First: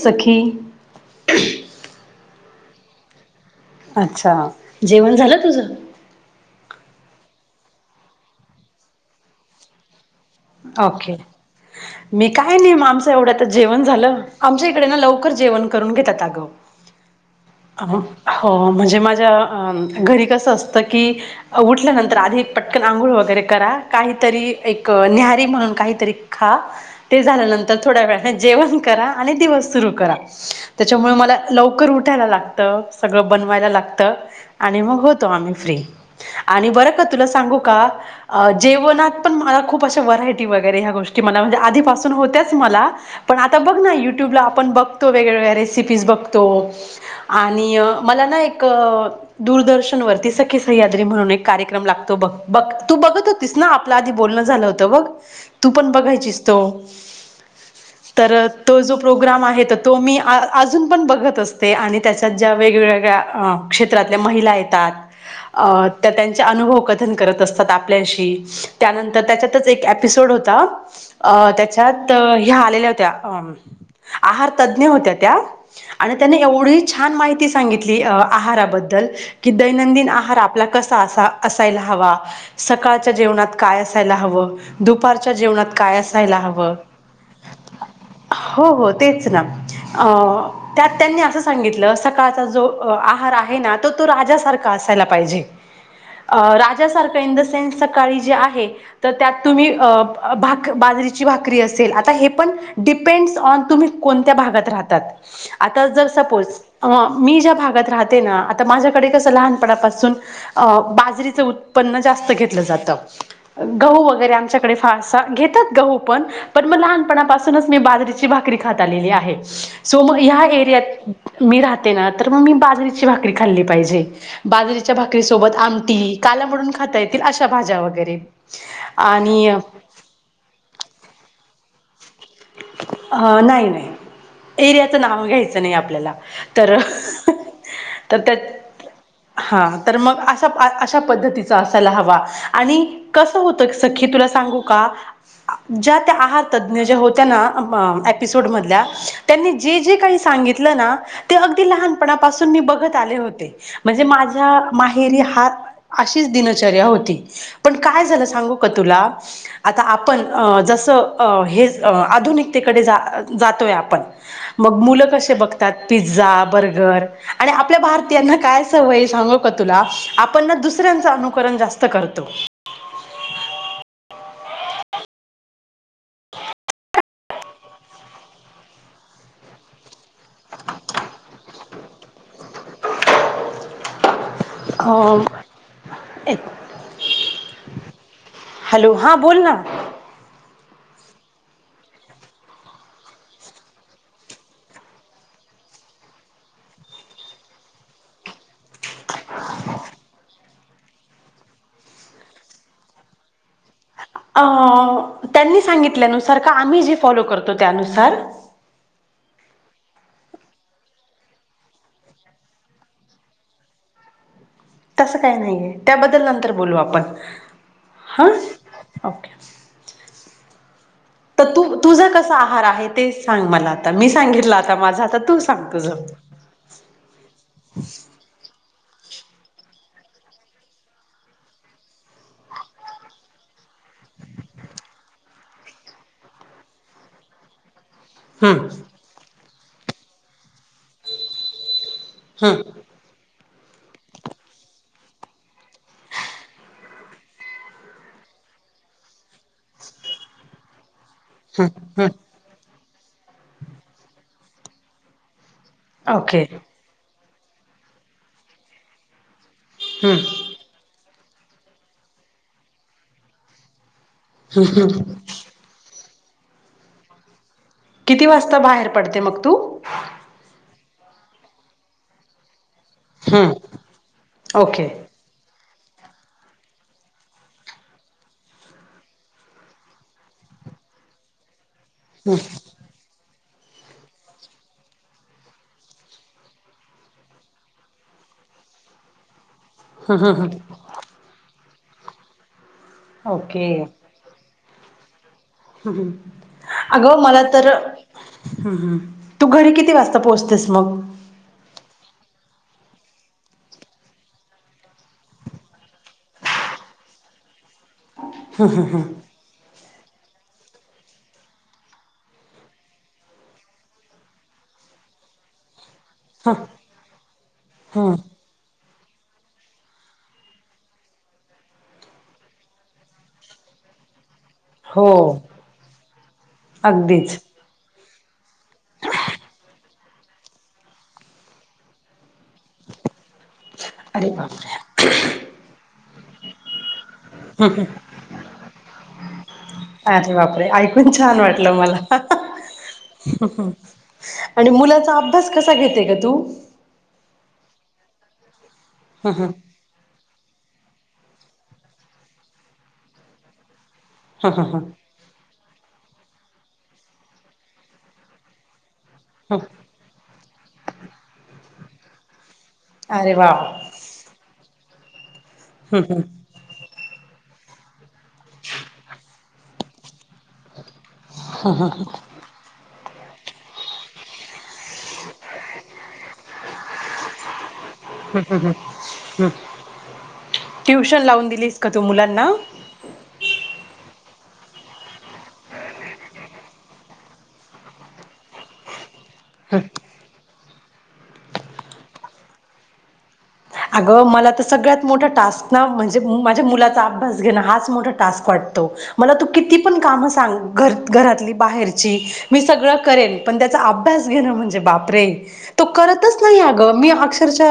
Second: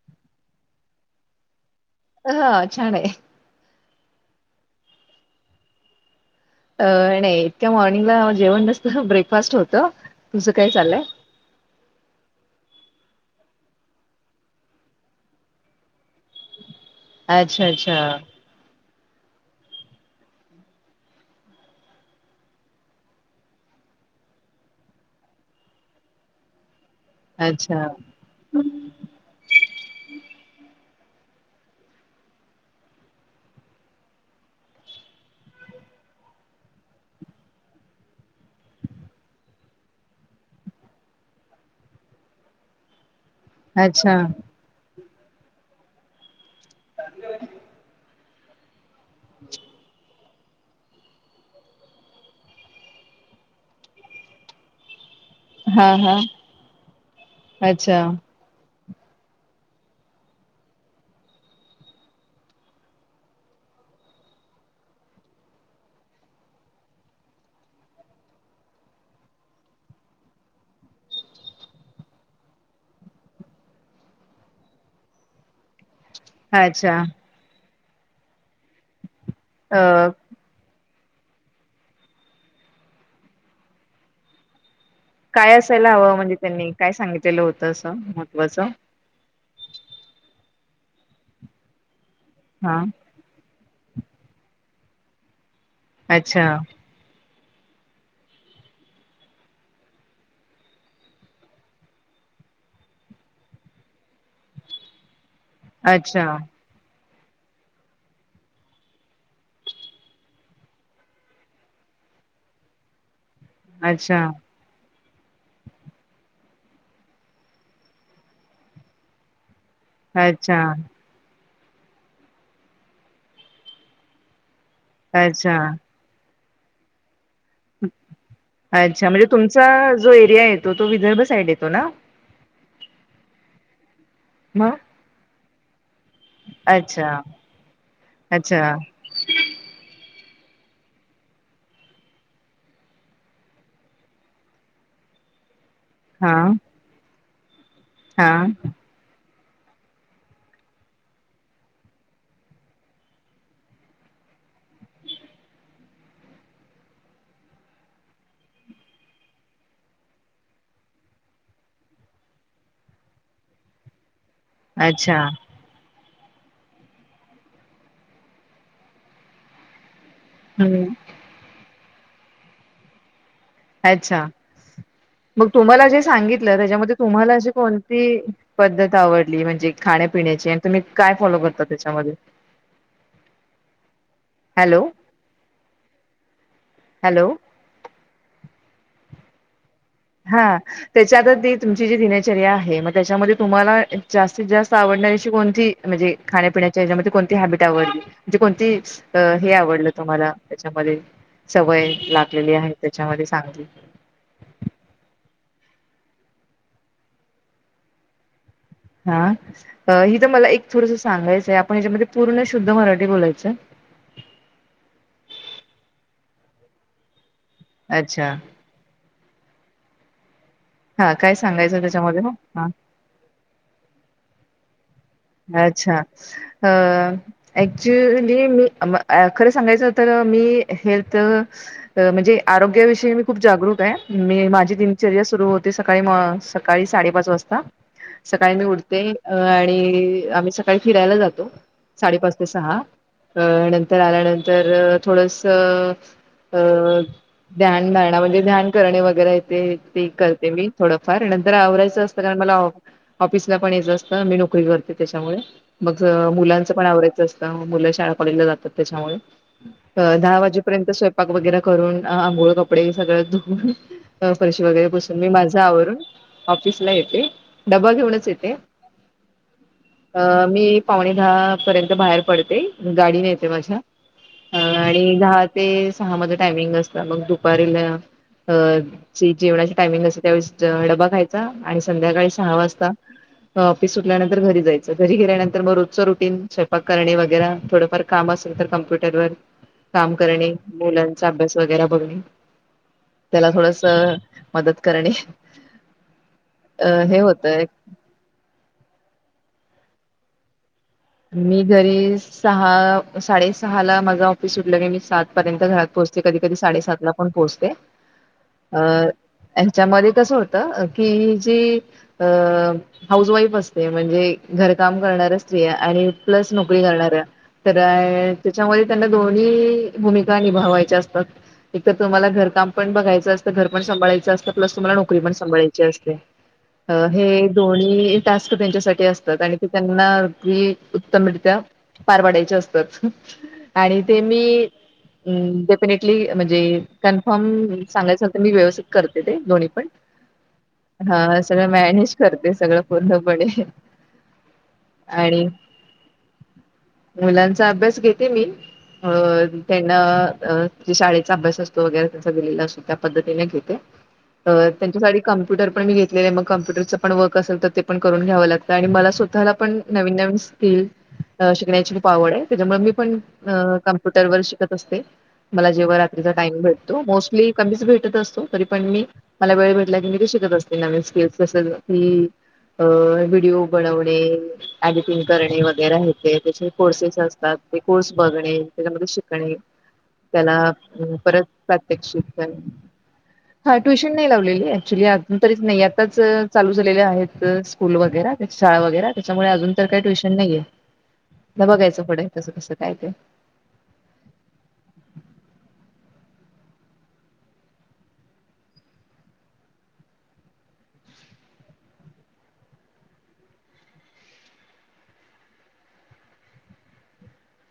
सखी ह छान! आहे अच्छा! जेवण झालं तुझ? अ नाही इतक्या मॉर्निंगला जेवण नसतं ब्रेकफास्ट होतं तुझं काय चाललंय? ओके मी काय निम आम एवढं जेवण झालं आमच्या इकडे ना लवकर जेवण करून घेतात आगं अच्छा अच्छा म्हणजे माझ्या घरी कसं असतं की उठल्यानंतर आधी पटकन आंघोळ वगैरे करा काहीतरी एक न्याहरी म्हणून काहीतरी खा ते झाल्यानंतर अच्छा, थोड्या वेळाने जेवण करा आणि दिवस सुरू करा त्याच्यामुळे मला लवकर उठायला लागत सगळं बनवायला लागतं आणि मग होतो आम्ही फ्री आनी बरं का तुला सांगू का जेवणात पण मला खूप अशा व कि वगैरे ह्या गोष्टी मला म्हणजे आधीपासून होत्याच मला पण आता बघ ना अच्छा. युट्यूबला आपण बघ तो वेगवेगळ्या रेसिपीज बघतो आणि मला ना एक दूरदर्शन वरती स सह्याद्री म्हणून एक कार्यक्रम लागतो बघ बघ तू बघत होतीस ना आपल्या आधी बोलणं झालं होतं बघ तू पण हां, हां. बघायचीस तो अच्छा, तर तो जो प्रोग्राम आहे तर तो मी आ अजून पण बघत असते आणि त्याच्यात ज्या वेगवेगळ्या अं क्षेत्रातल्या महिला येतात अ त्या त्यांचे अनुभव कथन करत असतात आपल्याशी त्यानंतर त्याच्यातच एक यॅप तिसोड होता अं त्याच्यात ह्या आलेल्या होत्या अम आहार तज्ज्ञ होत्या त्या आणि त्याने एवढी अच्छा. छान माहिती सांगितली आहाराबद्दल की दैनंदिन अ, आहार आपला कस अस असायला हवा सकाळच्या जेवणात काय असायला हवं दुपारच्या जेवणात काय हवं म्हणजे असायला त्यांनी हवं काय सांगितलेलं होतं असं महत्त्वाचं? हो हो तेच ना अ त्यात त्यांनी असं सांगितलं सकाळचा जो हां. आहार आहे ना तो तो राजासारखा असायला पाहिजे अ अच्छा, राजासारखं इन द सेन्स सकाळी जे आहे तर त्यात तुम्ही अं भाक-बाजरीची भाकरी असेल आता हे पण डिपेंड्स ऑन तुम्ही कोणत्या भा हगत राहतात आता जर अच्छा, सपोझ अ मी ज्या भागात राहते ना आता माझ्याकडे कसं लहानपणापासून अ बाजरीचं उत्पन्न जा घेतलं जातं अच्छा तिकडे फारसं घेतात गहू पन पण मग लहानपणापासूनच मी बाजरीची भाकरी खात आलेली आहे सो मग ह्या अच्छा, एरियात मी राहते ना तर मग मी बाजरीची भाकरी खाल्ली पाहिजे बाजरीच्या अच्छा, भाकरीसोबत आमटी कालामडून खाता येतील अशा भाज्या वगैरे अच्छा म्हणजे आणि तुमचा जो एरिया येतो तो विदर्भ साईड येतो ना अ नाही नाही मग? एरियाचं नाव घ्यायचं नाही आपल्याला. तर अच्छा, तत अच्छा. हा तर मग अस अशा पद्धतीचा असायला हवा आणि कसं होतं सखी तुला सांगू का? ज्या त्या हां, आहारतज्ज्ञ ज्या होत्या ना अंम एपिसोड हां. मधल्या. त्यांनी जे जे काही सांगितलं ना ते अगदी लहानपणापासून मी बघत आले होते म्हणजे मा माझ माहेरी हा अशीच दिनचर्या होती पण काय झालं सांगू का तुला आता आपण जस हे आधुनिकतेकडे जातोय आपण मग मुलं अच्छा, कशे बघतात पिझ्झा बर्गर आणि आपल्या भारतीयांना काय सवय सांगू का तुला आपण ना हं. दुसऱ्यांचं अनुकरण जास्त करतो अच्छा मग तुम्हाला जे सांगितलं त्याच्यामध्ये तुम्हाला अशी कोणती पद्धत आवडली म्हणजे खाण्यापिण्याची आणि तुम्ही काय फॉलो करता त्याच्यामध्ये [unintelligible] हॅलो हो एक हॅलो हॅलो हां बोल ना हा त्याच्यात ती तुमची जी दिनचर्या आहे, मग त्याच्यामध्ये तुम्हाला जास्तीत जास्त आवड कोणती म्हणजे खाण्यापण्याच्याच्या कोणती हॅबिट आवडली म्हणजे कोणती आवड? तुम्हाला त्याच्यामध्ये सवय लागलेली आहे त्याच्यामध्ये सांगली त्यां सांगितल्यानुसार का आम्ही जे फॉलो करतो त्यानुसार हा हि तर मला एक थोडस सांगायचंय आपण याच्यामध्ये पूर्ण शुद्ध मराठी बोलायचं ह तसं काय नाहीय त्याबद्दल नंतर बोलू आपण हा अच्छा ओके हा काय तर तू सांगायचं तुझा त्याच्यामध्ये हो कसा हा आहार आहे ते सांग मला आता मी सांगितलं आता माझा तू सांग अच्छा! तुझं अ ऍक्चुली मी, खरं सांगायचं तर मी हेल्थ म्हणजे आरोग्याविषयी मी खूप जागरूक मी माझी दिनचर्या सुरु होते सकाळी म सकाळी साडेपाच वाजता. सकाळी मी हम्म उठते आणि आम्ही सकाळी फिरायला जातो. साडेपाच ते हम्म सहा अ नंतर आल्यानंतर थोडंसं अ ध्यानधारणा म्हणजे ध्यान करणे वगैरे येत ते करते मी थोडं फर नंतर हम्म आवरायचं हम्म असतं कारण मला ऑफिसला पण यायचं असतं मी नोकरी करते त्याच्यामुळे मग ओके मुलांचं पण आवरायचं असतं मुलं शाळा काॅलेजला जातात त्याच्यामुळे हम्म दहा वाजेपर्यंत स्वयंपाक वगैरे करून आंघोळ कपडे सगळें धुवून फरशी वगैरे बसून मी माझा आवरून ऑफिसला येते. डबा किती घेऊनच येते. वाजता बाहेर पडते मग तू अ मी पावणे दहा पर्यंत बाहेर पडते. गाडी नेते हम्म माझ्या ओके आणि दहा ते सहा मध्ये टायमिंग असत मग दुपारीला, अ जी जेवणाची टायमिंग असते त्यावेळेस डबा खायचा. आणि संध्याकाळी हम्म सहा वाजता नंतर घरी जायचं घरी गेल्यानंतर मग रोजं रुटी स्वयंपाक करणे वगैरे थोडंफार काम असल तर कम्प् फरवारी काम हम्म हम्म करणे हम्म मुलांचा अभ्यास वगैरे बघणे त्याला ओके थोडंसं मदत करणे हा अ हे अगं! मला होतंय तर हम् हम् तू घरी किती वाजता पोहोचतेस? मग मी घरी सहा साडेसहा ला माझं ऑफिस उठलं क मी सात पर्यंत घरात पोह पोहचतेकधी कधी साडेसात ला पण पोहचते. हा हा हा मध्ये कस होत की जी अ हऊस वाईफ असते म्हणजे घर काम करणाऱ्या आणि प्लसनोकरी करणार हम्म त्याच्या मध्ये त्यांना दोन्ही भूमिका निभावायच्या असतात. एक तर तुम्हाला घरकाम पण बघायचं असं घर पण सांभाळायचं असतं. प्लस तुम्हाला हो नोकरी पण सांभाळायची असते अगदीच हे दोन्ही. टास्क त्यांच्यासाठी असतात आणि ते त्यांना उत्तमरित्या पार पडायचे असतात आणि ते अरे मी, बापरे डेफिनेटली म्हणजे कन्फर्म सांगायचं तर मी व्यवस्थित करते ते दोन्ही अरे बापरे ऐकून छान हा सगळं वाटलं मला मॅनेज करते सगळं पूर्णपणे. आणि मुलाचा आणि अभ्यास कसा घेते ग तू [unintelligible] मुलांचा अभ्यास घेत, ते मी अ हम्म हम्म त्यांना, ज शाळेचा अभ्यास असतो वगैरे त्यांचा दिलेला असतो, त्या पद्धतीने घेते. हम्म हम्म त्यांच्यासाठी कम्प्युटर पण मी घेत, मग कम्प्युटरचं पण वर्क असेल तर ते पण करून घ्यावं लागतं, आणि मला स्वतःला पण नवी नवीनकसिकील शिकची खूप आवड त्याच्यामुळे मी पण अरे वा कमप्युटर व श असते मला जेव्हा हम्म रात्री हम्म चा टाइम भेटतो मोस्ट ली, कमीच भेटत असतो, तरी पण मी मला वेळ भेटला की मी ते शिकत असतो. नवी स्किल्स अस की अ व्हिडिओ बनवणे, एडिटिंग करणे वगैरे येते त्याचे कोर्सेस असतात, ते कोर्स बघणे त्याच्यामध्ये शिकणे. त्या ट्युशन परत लावून दिलीस का तू प्रत्येशी, मुलांना? [unintelligible] हा ट्युश नाही लावलेली ऍक्च्युली अजून तरी नाही, आताच चालू झालेले आहेत स्कूल वगैरे शाळा वगैर, त्याच्यामुळे अजून तर काही ट्युशन नाही आहे, आत बघायचं पुढं आहे कसं कसं, काय काय, अगं मला तर सगळ्यात मोठा टास्क ना, म्हणजे माझ्या मुलाचा अभ्यास घेणं हाच मोठा टास्क वाटतो. मला तू किती पण काम सांग, घरातली, बाहेरची मी सगळे करेन. पण तेचा अभयास घेणं म्हणजे बापरे तो करतच नाही अग मी अक्षर्षा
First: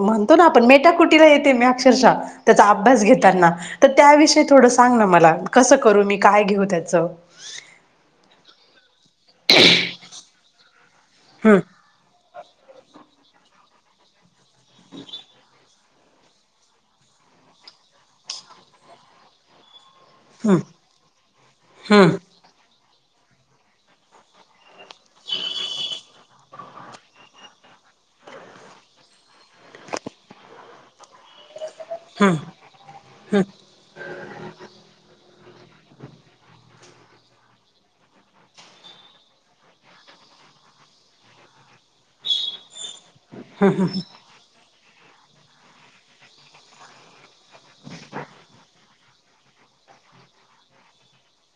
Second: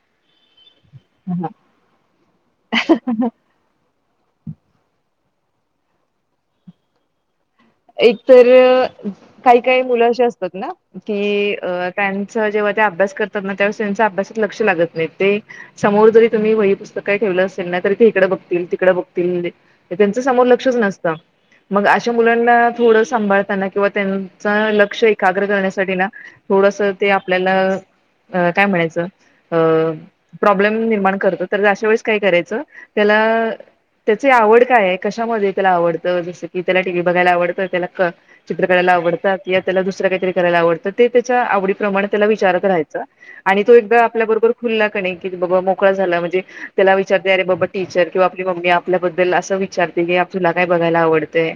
म्हणते, त करतो ना आपण [unintelligible] कुटीला ह येते मी अक्षरशः त्याचा अभ्यास घेतताना तर त्याविषयी थोडं सांग ना मला, कसं करू मी काय घेऊ त्याच? एक तर काही काही मुलं अशी असतात ना. कि हम्म अ त्यांच जेव्हा ते अभ्यास करतात ना तेव्हा त्यांच अभ्यासात लक्ष लागत नाही. ते समोर जरी तुम्ही वही पुस्तक काही ठेवलं असेल, ना तरी ते इिकडं बघतील तिकडं बघतील. त्यांच समोर हम्म लक्षच नसत मग अशा हम्म मुलां, थोड सांभताना किवा त्यांच लक्षएकघरेत करण्या थोडस आपल्या काय म्हणा च प्रब्लेम निर्माण करतत, तर अशा वेळेस काय करायचं त्याला त्याची आवड काय आहे कशामध्ये आवडतं जस कि त्या टीव्ही, बघायला आवत त्या चित्र करायला आवडतात, त्याला दुस काहीतरी करायला आवडतं, ते त्याच्या आवडीप्रमा तेला विचरत राहायचं, आणि तू एकदा आपल्या बरोबर, खुल्ला क कि बाबा मोकळा झाला म्हणजे त्याला विचारते, अरे बाबा टीचर किंवा आपली मम्मी आपल्याबद्दल अस विचारते की आप तुला काय बघायला आवडतेय,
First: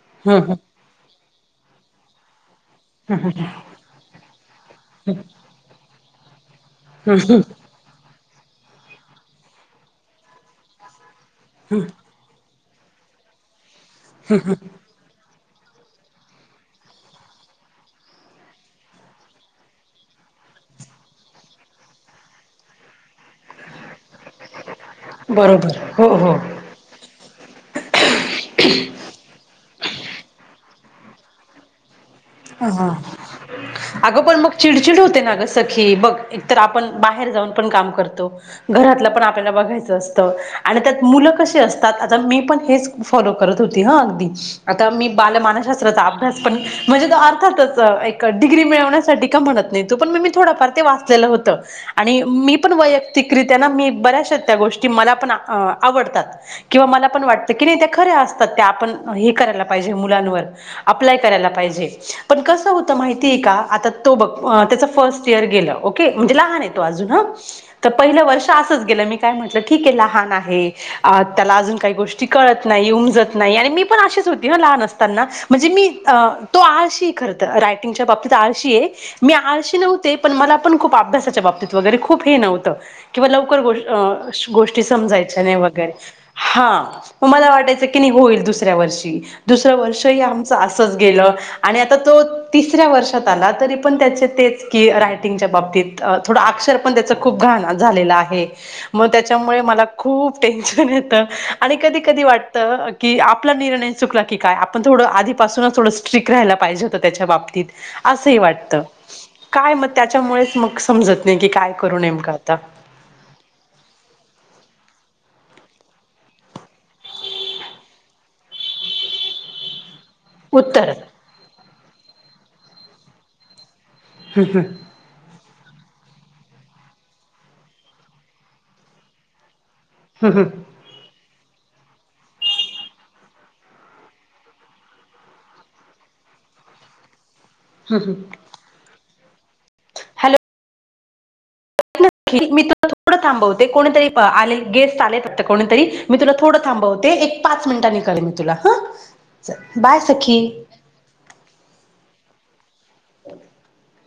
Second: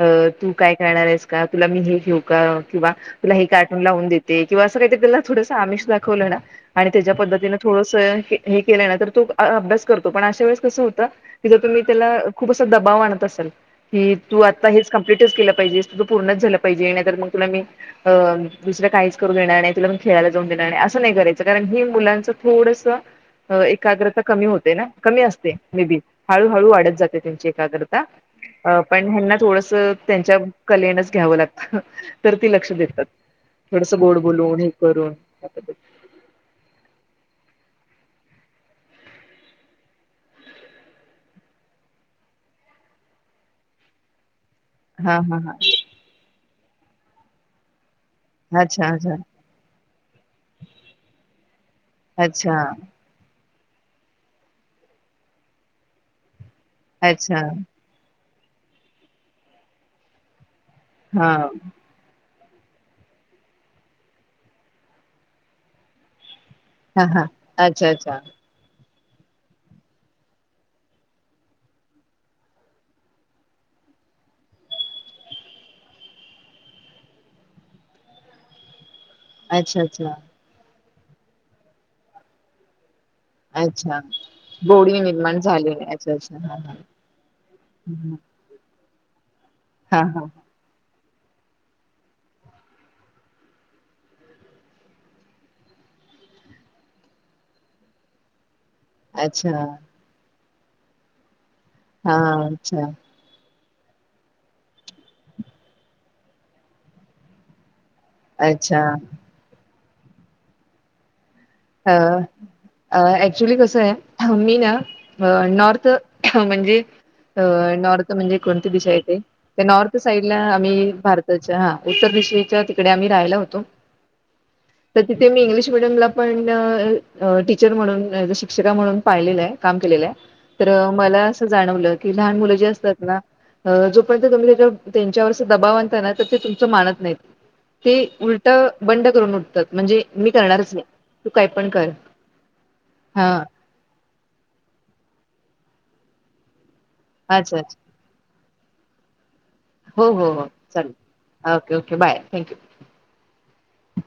अ तू हम्म काय करणार आहेस का, तुला मी हे घेऊ का? किंवा तुला हे कार्टून लावून देते, किंवा असं काहीला थोडंसं आमिष दाखवलं ना, आणि त्याच्या हम्म हम्म पद्धतीनें थोडास हे हे केल ना तर तो अभयास करतो, पण अश्या वेळीस कस होत तर तुम्ही तेला खूप असं तर दबाव आणत असेल, की तू आता कंप्लेंट च केलं पाहिजे ते सगळं, पूर्ण च झालं पाहिजे नाही तर मग तुला मी अ दुसरा काहीच करू देणार नाही. तुला खेळाला जाऊन देणार असं नाही, करायचं कारण की मुलांच थोडस एकाग्रता कमी होते ना. कमी असते. बरोबर मे बी हो हो. हळू, हळू वाढत जाते, त्यांची एग्रता पण हना, थोडस त्यांच्या कलेणच घ्यावं लागत, तर त लक्ष हा देतात. थोडस गोड अगं पण मग बोलून हे चिडचिड करून होते ना त्या पद्धतीने. सखी, बघ एकतर आपण बाहेर जाऊन पण काम करतो. करतो घरातल पण आपल्याला बघायच असत आणि त्यात मुलं पण कशी असतात आ मी पण हे, फॉलो करत होती, हा अगदी. आता मी हा बाल हा हा मानशास्त्राचा अभ्यास पण, म्हणजे तर अर्थातच एक डिग्री अच्छा अच्छा मिळवण्यासाठी का म्हणत नाही, तो पण मग मी थोडंफार ते वाचलेलं होतं. आणि मी अच्छा पण वैयक्तिक रित्या मी बऱ्याचा त्या गोष्टी मला पण, आवडतात. किंवा मला पण अच्छा वाटतं की नाही त्या खऱ्या असतात, त्या आपण हे करायला पाहिजे मुलांवर अप्लाय हा करायला पाहिजे. पण कसं होत माहिती आहे का, आता तो बघ त्याच फर्स्ट इयर गेलं ओके म्हणजे लहान आहे तो अजून हा, तर पहिल वर्ष असच, म काय म्हट ठीक लान आहे त्याला अजून का गोष्ट कत नाही उमत नाही हो ल असना म्हणजे मीो टच्या बाबतीत आळ मी आळ अच्छा अच्छा नव्हते पण मला पण खप अभ्यासाच्या बाबतीत वगैरे खूप हे नव्हतं किंवा लवकर गो अच्छा गोष्टी गोडी निर्माण समजायच्या नाही झाली वगैरे अच्छा अच्छा हा म मला वाटायचं की हा होईल दुसऱ्या वर्षी दुसरं हा वर्ष ह हा आमचं असच गेलं आणि आता तो तिसऱ्या वर्षात आला तरी पण त्याचे तेच की रायटिंगच्या बाबतीत थोडं अक्षर पण त्याच खूप घाण झालेलं आहे मग अच्छा त्याच्यामुळे मला खूप टेंशन येतं आणि कधी हा कधी वाटत अच्छा कि आप आपला निर्णय चुकला की काय आपण थोडं आधीपासूनच थोडं स्ट्रीक राहायला पाहिजे होतं त्याच्या बाबतीत असही वाटत. अच्छा काय मग त्याच्यामुळेचं मग समजत नाही की काय करू नेमकं आता अ ऍक्च्युली कसंय मी ना नॉर्थ म्हणजे नॉर्थ म्हणजे कोणती दिशा येते? ते नॉर्थ साईड ला आम्ही उत्तर भारताच्या हा उत्तर दिशेच्या तिकडे आम्ही राहियला होतो तर तिथे मी इंग्लिश मिडियमला आपण टीचर म्हणून ज अ शिक्षिका म्हणून पाहिलेलं आहे. काम केलेलं आहे हम्म हम्म तर मला असं जाणवलं की लहान मुलं जे असतात ना जोपर्यंत तुम्ही त्याच्या त्यांच्यावर दबाव आणताना तर ते तुमच मानत नाहीत. ते हम्म उलट बंड करून उठतात म्हणजे मी हॅलो करणारच नाही तू काय पण कर मी तु थोडं हा थांबवते कोणीतरी गेस्ट आले कोणीतरी मी तुला थोडं थांबवते एक अच्छा पाच अच्छा मिनिटांनी करेल मी तुला हा बाय हो हो हो सखी चालंल okay okay bye thank you